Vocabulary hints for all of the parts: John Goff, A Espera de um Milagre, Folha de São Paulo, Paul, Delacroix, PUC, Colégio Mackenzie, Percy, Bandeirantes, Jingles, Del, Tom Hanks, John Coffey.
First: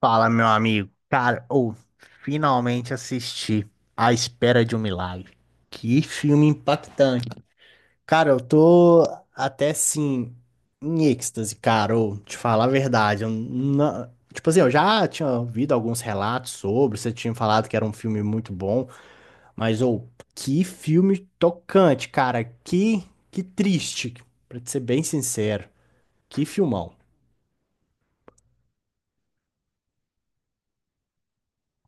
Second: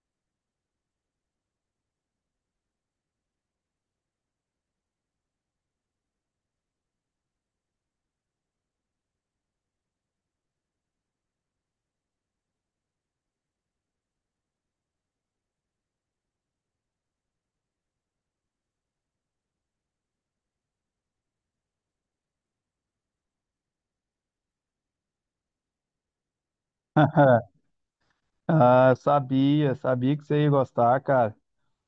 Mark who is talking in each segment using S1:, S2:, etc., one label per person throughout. S1: Fala, meu amigo. Cara, ou finalmente assisti A Espera de um Milagre. Que filme impactante. Cara, eu tô até assim em êxtase, cara. Ou, te falar a verdade, eu não... Tipo assim, eu já tinha ouvido alguns relatos sobre, você tinha falado que era um filme muito bom, mas ou que filme tocante, cara. Que triste, pra te ser bem sincero. Que filmão.
S2: Ah, sabia que você ia gostar, cara.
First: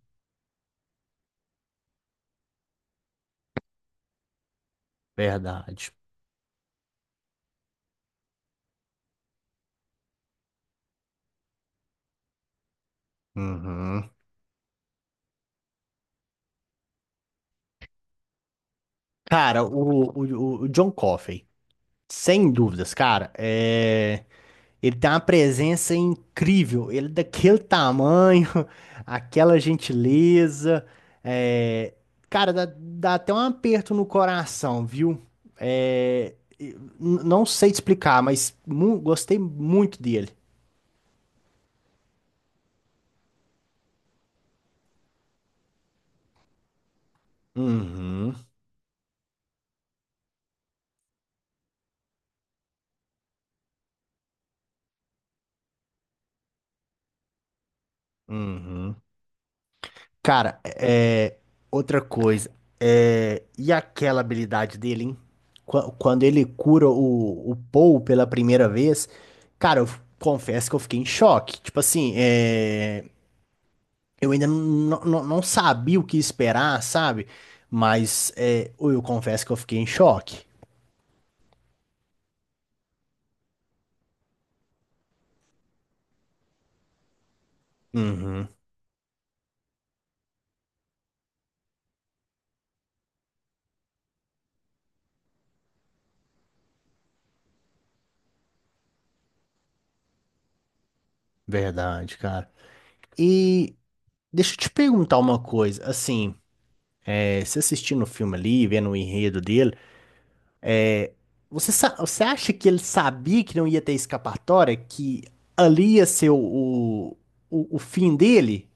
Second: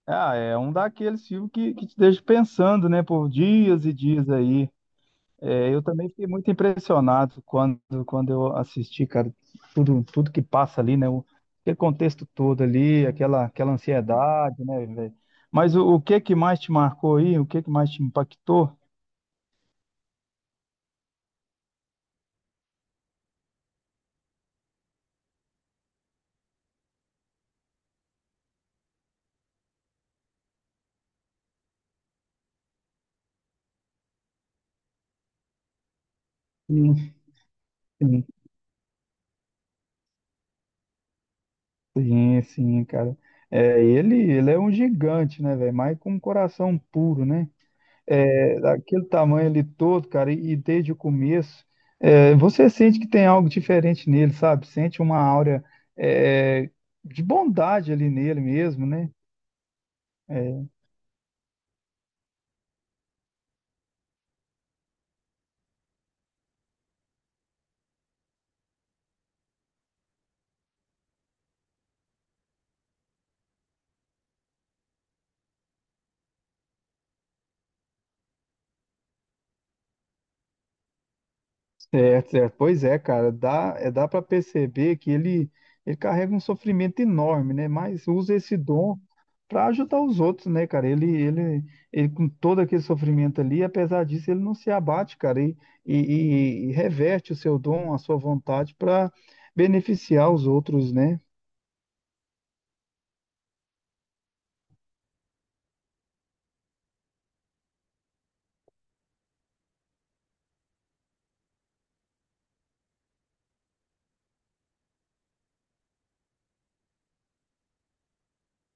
S2: Ah, é um daqueles filmes que te deixa pensando, né, por dias e dias aí. É, eu
S1: Verdade.
S2: também fiquei muito impressionado quando eu assisti, cara, tudo que passa ali, né, aquele contexto todo ali, aquela
S1: Uhum.
S2: ansiedade, né, velho. Mas o que que mais te marcou aí? O que que mais te impactou?
S1: Cara, o John Coffey, sem dúvidas, cara, é... ele tem uma presença incrível. Ele é daquele tamanho, aquela gentileza. é, Cara, dá até um aperto no coração, viu?
S2: Sim,
S1: Não sei te explicar,
S2: sim,
S1: mas gostei muito dele.
S2: sim, sim, cara. É, ele é um gigante, né, velho, mas com um coração puro, né?
S1: Uhum,
S2: É, daquele tamanho ali todo, cara, e desde o começo, você sente que tem algo diferente nele, sabe? Sente uma áurea, é, de bondade ali nele mesmo,
S1: uhum.
S2: né?
S1: Cara,
S2: É,
S1: é, outra coisa. É, e aquela habilidade dele, hein? Quando ele cura o Paul pela primeira vez, cara, confesso que eu fiquei em choque. Tipo assim, é, eu ainda não sabia o que esperar, sabe? Mas é, eu confesso que eu fiquei em choque.
S2: certo, certo. Pois é, cara, dá para perceber que ele carrega um sofrimento enorme, né? Mas usa
S1: Uhum,
S2: esse dom para ajudar os outros, né, cara? Ele, com todo aquele sofrimento ali, apesar disso, ele não se abate, cara, e, e reverte o seu dom, a sua vontade para beneficiar os outros, né?
S1: verdade, cara. E deixa eu te perguntar uma coisa. Assim, é, você assistindo o filme ali, vendo o enredo dele. Você acha que ele sabia que não ia ter escapatória? Que ali ia ser o fim dele?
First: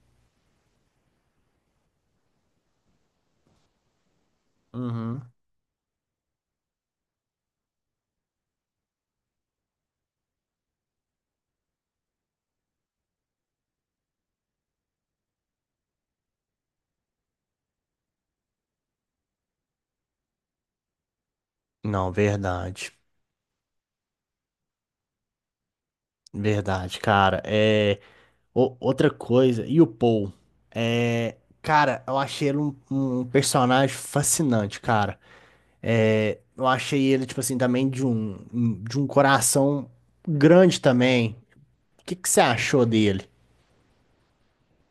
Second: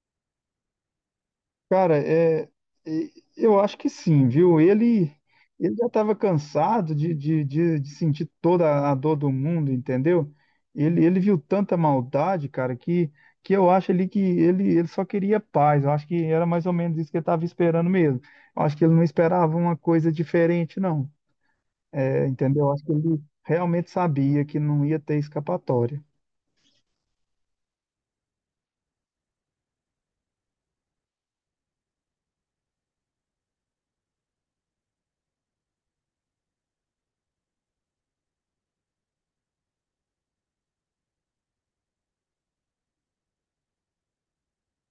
S2: Cara, eu acho que sim, viu? Ele,
S1: Uhum.
S2: ele já estava cansado de sentir toda a dor do mundo, entendeu? Ele viu tanta maldade, cara, que eu acho ali que ele só queria paz. Eu acho que era mais ou menos isso que ele estava esperando mesmo. Eu acho que ele não esperava uma coisa diferente, não.
S1: Não,
S2: É, entendeu? Eu acho que
S1: verdade.
S2: ele realmente sabia que não ia ter escapatória.
S1: Verdade, cara. É, outra coisa, e o Paul? É, cara, eu achei ele um, um personagem fascinante, cara. É, eu achei ele, tipo assim, também de um, de um coração grande também. O que que você achou dele?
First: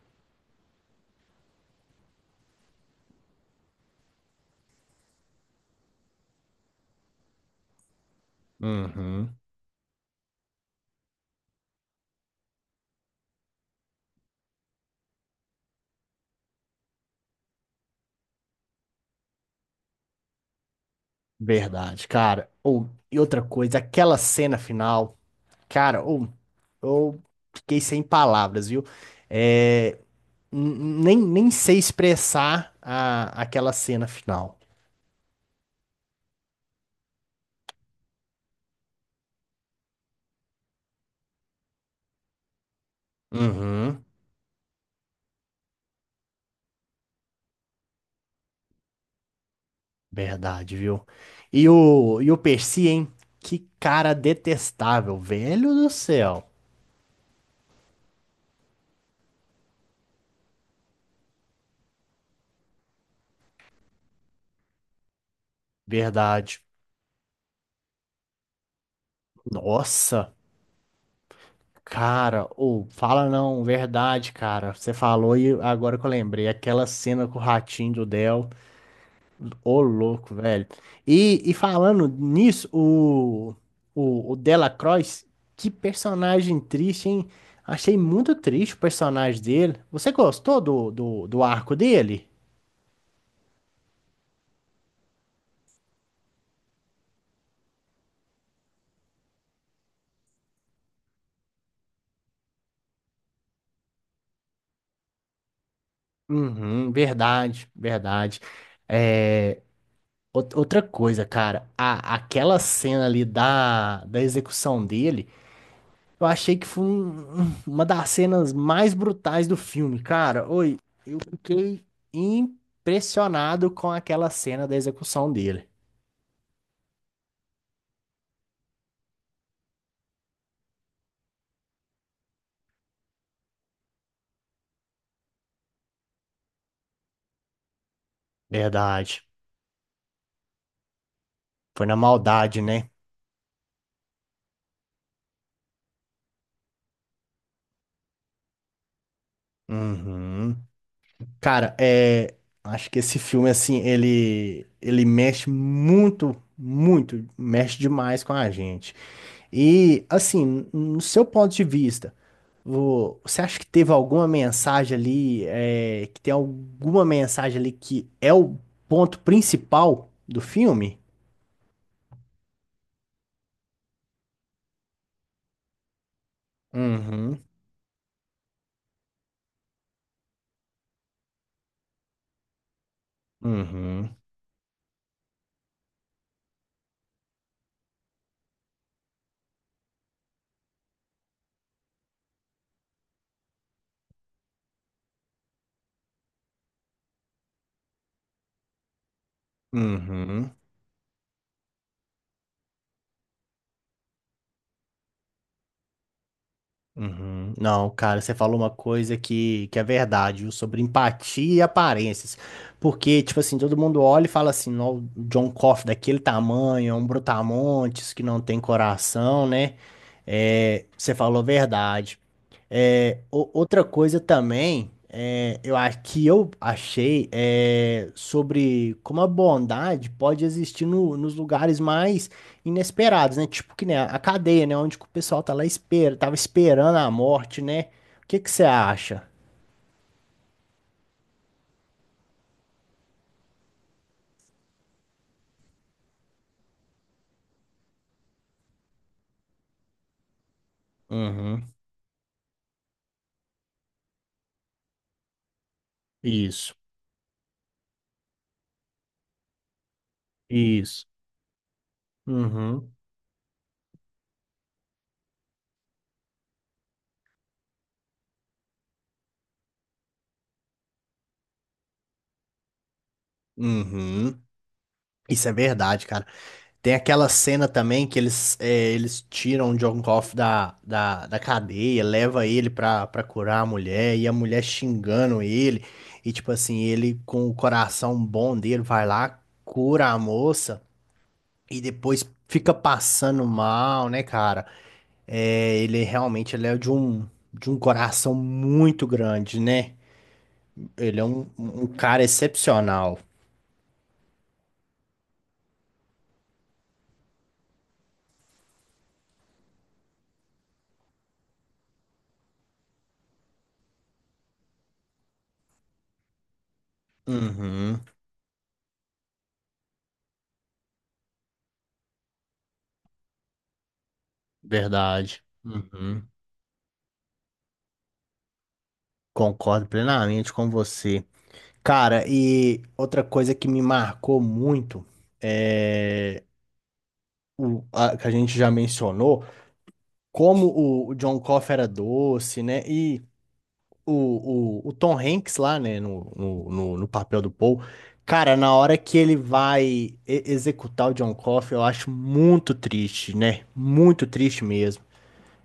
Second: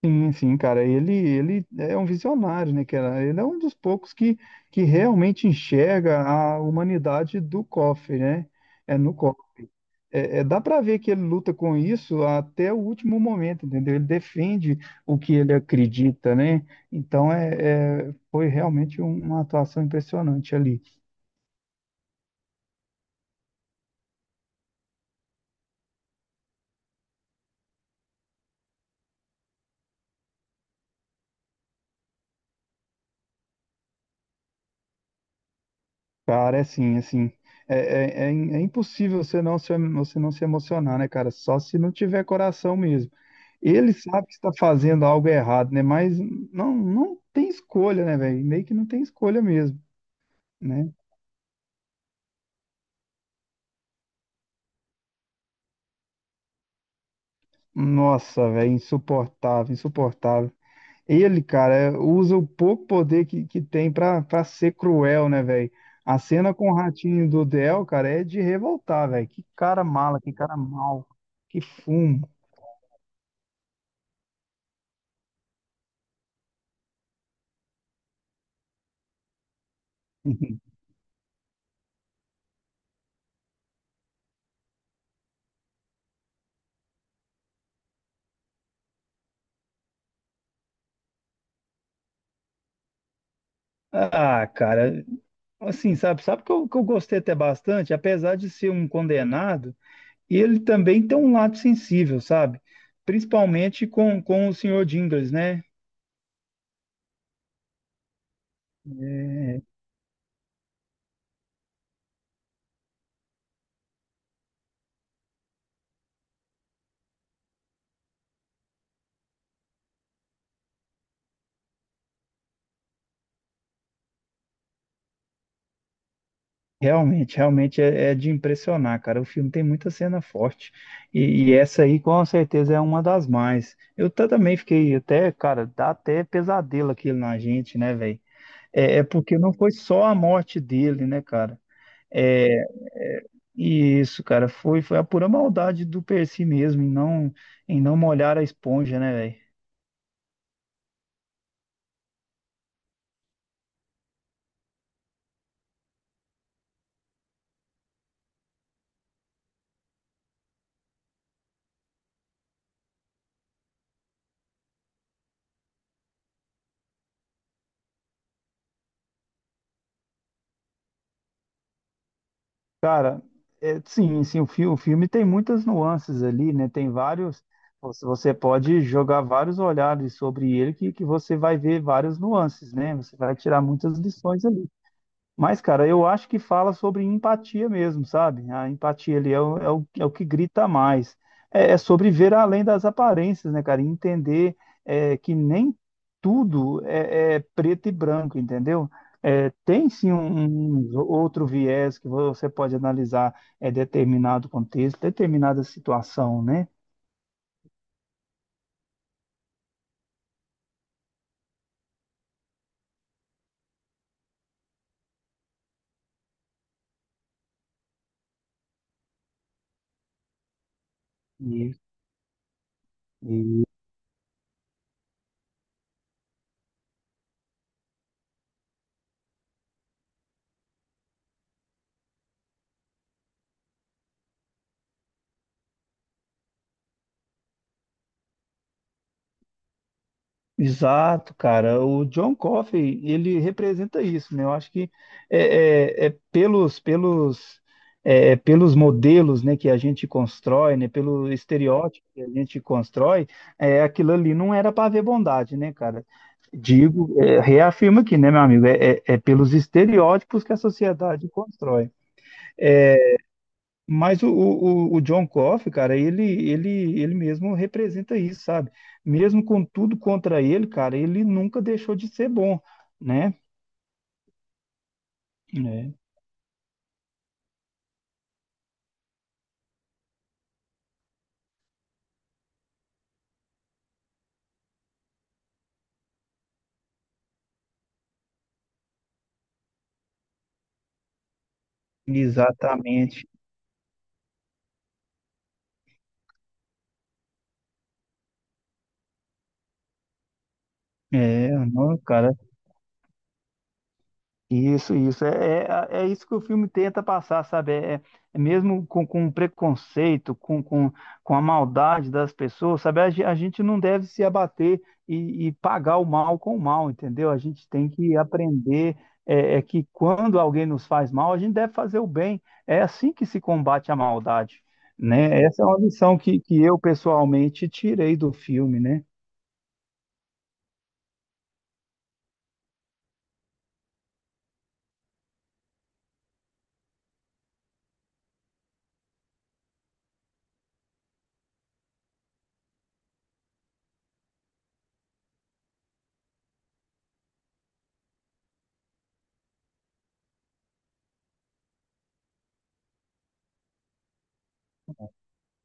S2: Sim, sim, cara, ele é um visionário, né, cara? Ele é um dos poucos que realmente enxerga a humanidade do cofre, né? É no
S1: Uhum.
S2: cofre. Dá para ver que ele luta com isso até o último momento, entendeu? Ele defende o que ele acredita, né? Então foi realmente uma atuação impressionante ali.
S1: Verdade, cara. Ou, e outra coisa, aquela cena final, cara, ou, eu fiquei sem palavras, viu? É, n- nem sei expressar a, aquela cena final.
S2: Cara, é assim, assim, é impossível você não se emocionar, né, cara? Só se não tiver coração mesmo. Ele
S1: Uhum,
S2: sabe que está fazendo algo errado, né? Mas não, não tem escolha, né, velho? Meio que não tem escolha mesmo,
S1: verdade,
S2: né?
S1: viu? E o Percy, hein? Que cara detestável, velho do céu.
S2: Nossa, velho, insuportável, insuportável. Ele, cara, usa o pouco poder que tem pra ser cruel, né, velho? A cena
S1: Verdade.
S2: com o ratinho do Del, cara, é de revoltar, velho. Que cara mala,
S1: Nossa,
S2: que cara mal, que fumo.
S1: cara, ou fala não, verdade, cara. Você falou e agora que eu lembrei, aquela cena com o ratinho do Del. Ô, louco, velho. E falando nisso, o Delacroix, que personagem triste, hein? Achei muito triste o personagem dele. Você gostou do arco dele?
S2: Ah, cara, assim, sabe que eu gostei até bastante, apesar de ser um condenado. E ele também tem um lado sensível, sabe? Principalmente com o senhor Jingles, né?
S1: Uhum, verdade, verdade.
S2: É,
S1: É, outra coisa, cara, a, aquela cena ali da, da execução dele. Eu achei que foi uma das cenas mais brutais do filme, cara. Oi, eu fiquei impressionado com aquela cena da execução dele.
S2: realmente, realmente é de impressionar, cara. O filme tem muita cena forte. E essa aí, com certeza, é uma das mais. Eu também fiquei até, cara, dá até pesadelo aquilo na gente, né, velho? É
S1: Verdade.
S2: porque não foi só a morte dele, né, cara?
S1: Foi na
S2: É,
S1: maldade, né?
S2: é, isso, cara, foi a pura maldade do Percy mesmo em não molhar a esponja, né, velho?
S1: Uhum. Cara, é, acho que esse filme, assim, ele mexe muito, muito, mexe demais com a gente. E, assim, no seu ponto de vista, você acha que teve alguma mensagem ali, é, que tem alguma mensagem ali que é o ponto principal do filme?
S2: Cara, é, sim, sim, o filme tem muitas nuances ali, né? Tem
S1: Uhum,
S2: vários. Você pode jogar vários olhares sobre ele que você vai ver várias nuances, né? Você vai tirar muitas
S1: uhum,
S2: lições ali. Mas, cara, eu acho que fala sobre empatia mesmo, sabe? A empatia ali é o que grita mais. É, é sobre ver além das aparências, né, cara? E entender que nem tudo é preto e branco, entendeu? É, tem sim
S1: uhum,
S2: um outro viés que você pode analisar, determinado contexto, determinada situação, né?
S1: uhum. Não, cara, você falou uma coisa que é verdade, viu, sobre empatia e aparências. Porque, tipo assim, todo mundo olha e fala assim, "Nó, o John Coffey daquele tamanho, é um brutamontes que não tem coração, né? É, você falou a
S2: Isso.
S1: verdade. É, outra coisa também, é, eu acho que eu achei é, sobre como a bondade pode existir nos lugares mais inesperados, né? Tipo que né, a cadeia, né? Onde que o pessoal tá lá espera, tava esperando a morte, né? O que que você acha?
S2: Exato, cara. O John Coffey, ele representa isso, né? Eu acho que é, é- é pelos, pelos, é pelos modelos, né, que a gente constrói, né, pelo
S1: Uhum.
S2: estereótipo que a gente constrói, é, aquilo ali não era para ver bondade, né, cara?
S1: Isso,
S2: Digo, reafirmo aqui, né, meu amigo? É pelos estereótipos que a
S1: isso.
S2: sociedade constrói. É,
S1: Uhum.
S2: mas o John Coffey, cara, ele mesmo representa isso, sabe? Mesmo com tudo contra ele, cara, ele nunca deixou de ser bom, né?
S1: Uhum. Isso é
S2: É,
S1: verdade, cara. Tem aquela cena também que eles, é, eles tiram o John Goff da cadeia, leva ele pra, pra curar a mulher, e a mulher xingando ele, e tipo assim, ele com o coração bom dele vai lá, cura a moça, e depois fica
S2: exatamente.
S1: passando mal, né, cara? É, ele realmente ele é de um coração muito grande, né? Ele é um,
S2: É,
S1: um
S2: não,
S1: cara
S2: cara,
S1: excepcional.
S2: isso, isso. É isso que o filme tenta passar, sabe? É mesmo com o preconceito, com a maldade das pessoas, sabe? A gente não deve se abater e pagar o mal com o mal, entendeu? A gente tem
S1: Uhum,
S2: que aprender que quando alguém nos faz mal, a gente deve fazer o bem. É assim que se combate a maldade,
S1: verdade.
S2: né? Essa é uma lição
S1: Uhum.
S2: que eu pessoalmente tirei do filme, né?
S1: Concordo plenamente com você. Cara, e outra coisa que me marcou muito é o a, que a gente já mencionou, como o John Coffey era doce, né? E o Tom Hanks lá, né, no papel do Paul. Cara, na hora que ele vai executar o John Coffey, eu acho muito triste, né? Muito triste mesmo.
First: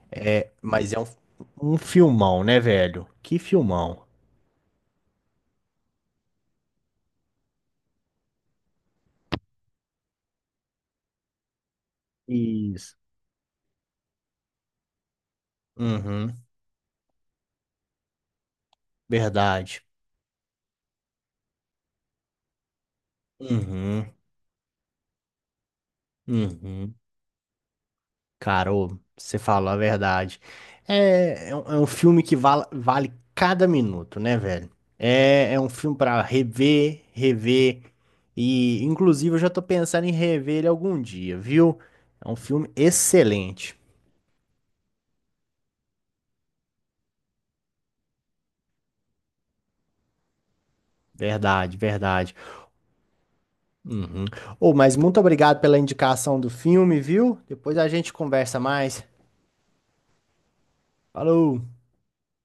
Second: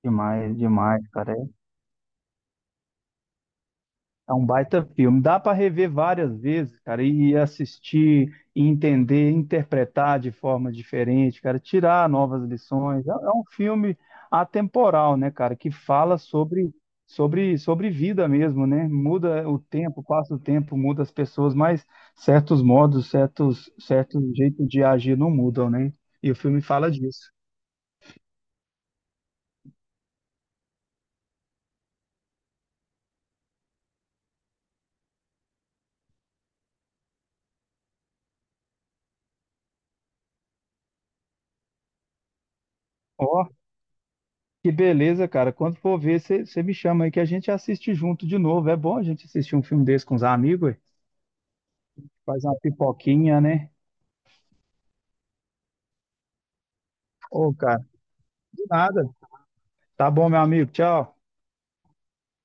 S2: Demais,
S1: Mas é
S2: demais,
S1: um,
S2: cara. É
S1: um filmão, né, velho? Que filmão.
S2: É um baita filme. Dá para rever várias vezes, cara, e assistir, e entender, interpretar de forma diferente, cara, tirar novas
S1: Isso.
S2: lições. É um filme atemporal, né, cara, que fala
S1: Uhum,
S2: sobre vida mesmo, né? Muda o
S1: verdade.
S2: tempo, passa o tempo, muda as pessoas, mas certos modos, certos
S1: Uhum,
S2: certos jeitos de agir não mudam, né? E o filme fala
S1: uhum.
S2: disso.
S1: Cara, ô, você falou a verdade. É, é um filme que vale cada minuto, né, velho? É, é um filme pra rever, rever. E, inclusive, eu já tô pensando em rever ele algum dia, viu? É um filme
S2: Ó,
S1: excelente.
S2: que beleza, cara. Quando for ver, você me chama aí que a gente assiste junto de novo. É bom a gente assistir um filme desse com os amigos, ué.
S1: Verdade, verdade.
S2: Faz uma pipoquinha, né?
S1: Uhum. Ô, mas muito obrigado pela indicação do filme, viu?
S2: Ô,
S1: Depois
S2: cara,
S1: a gente conversa
S2: de
S1: mais.
S2: nada. Tá bom, meu amigo. Tchau.
S1: Falou!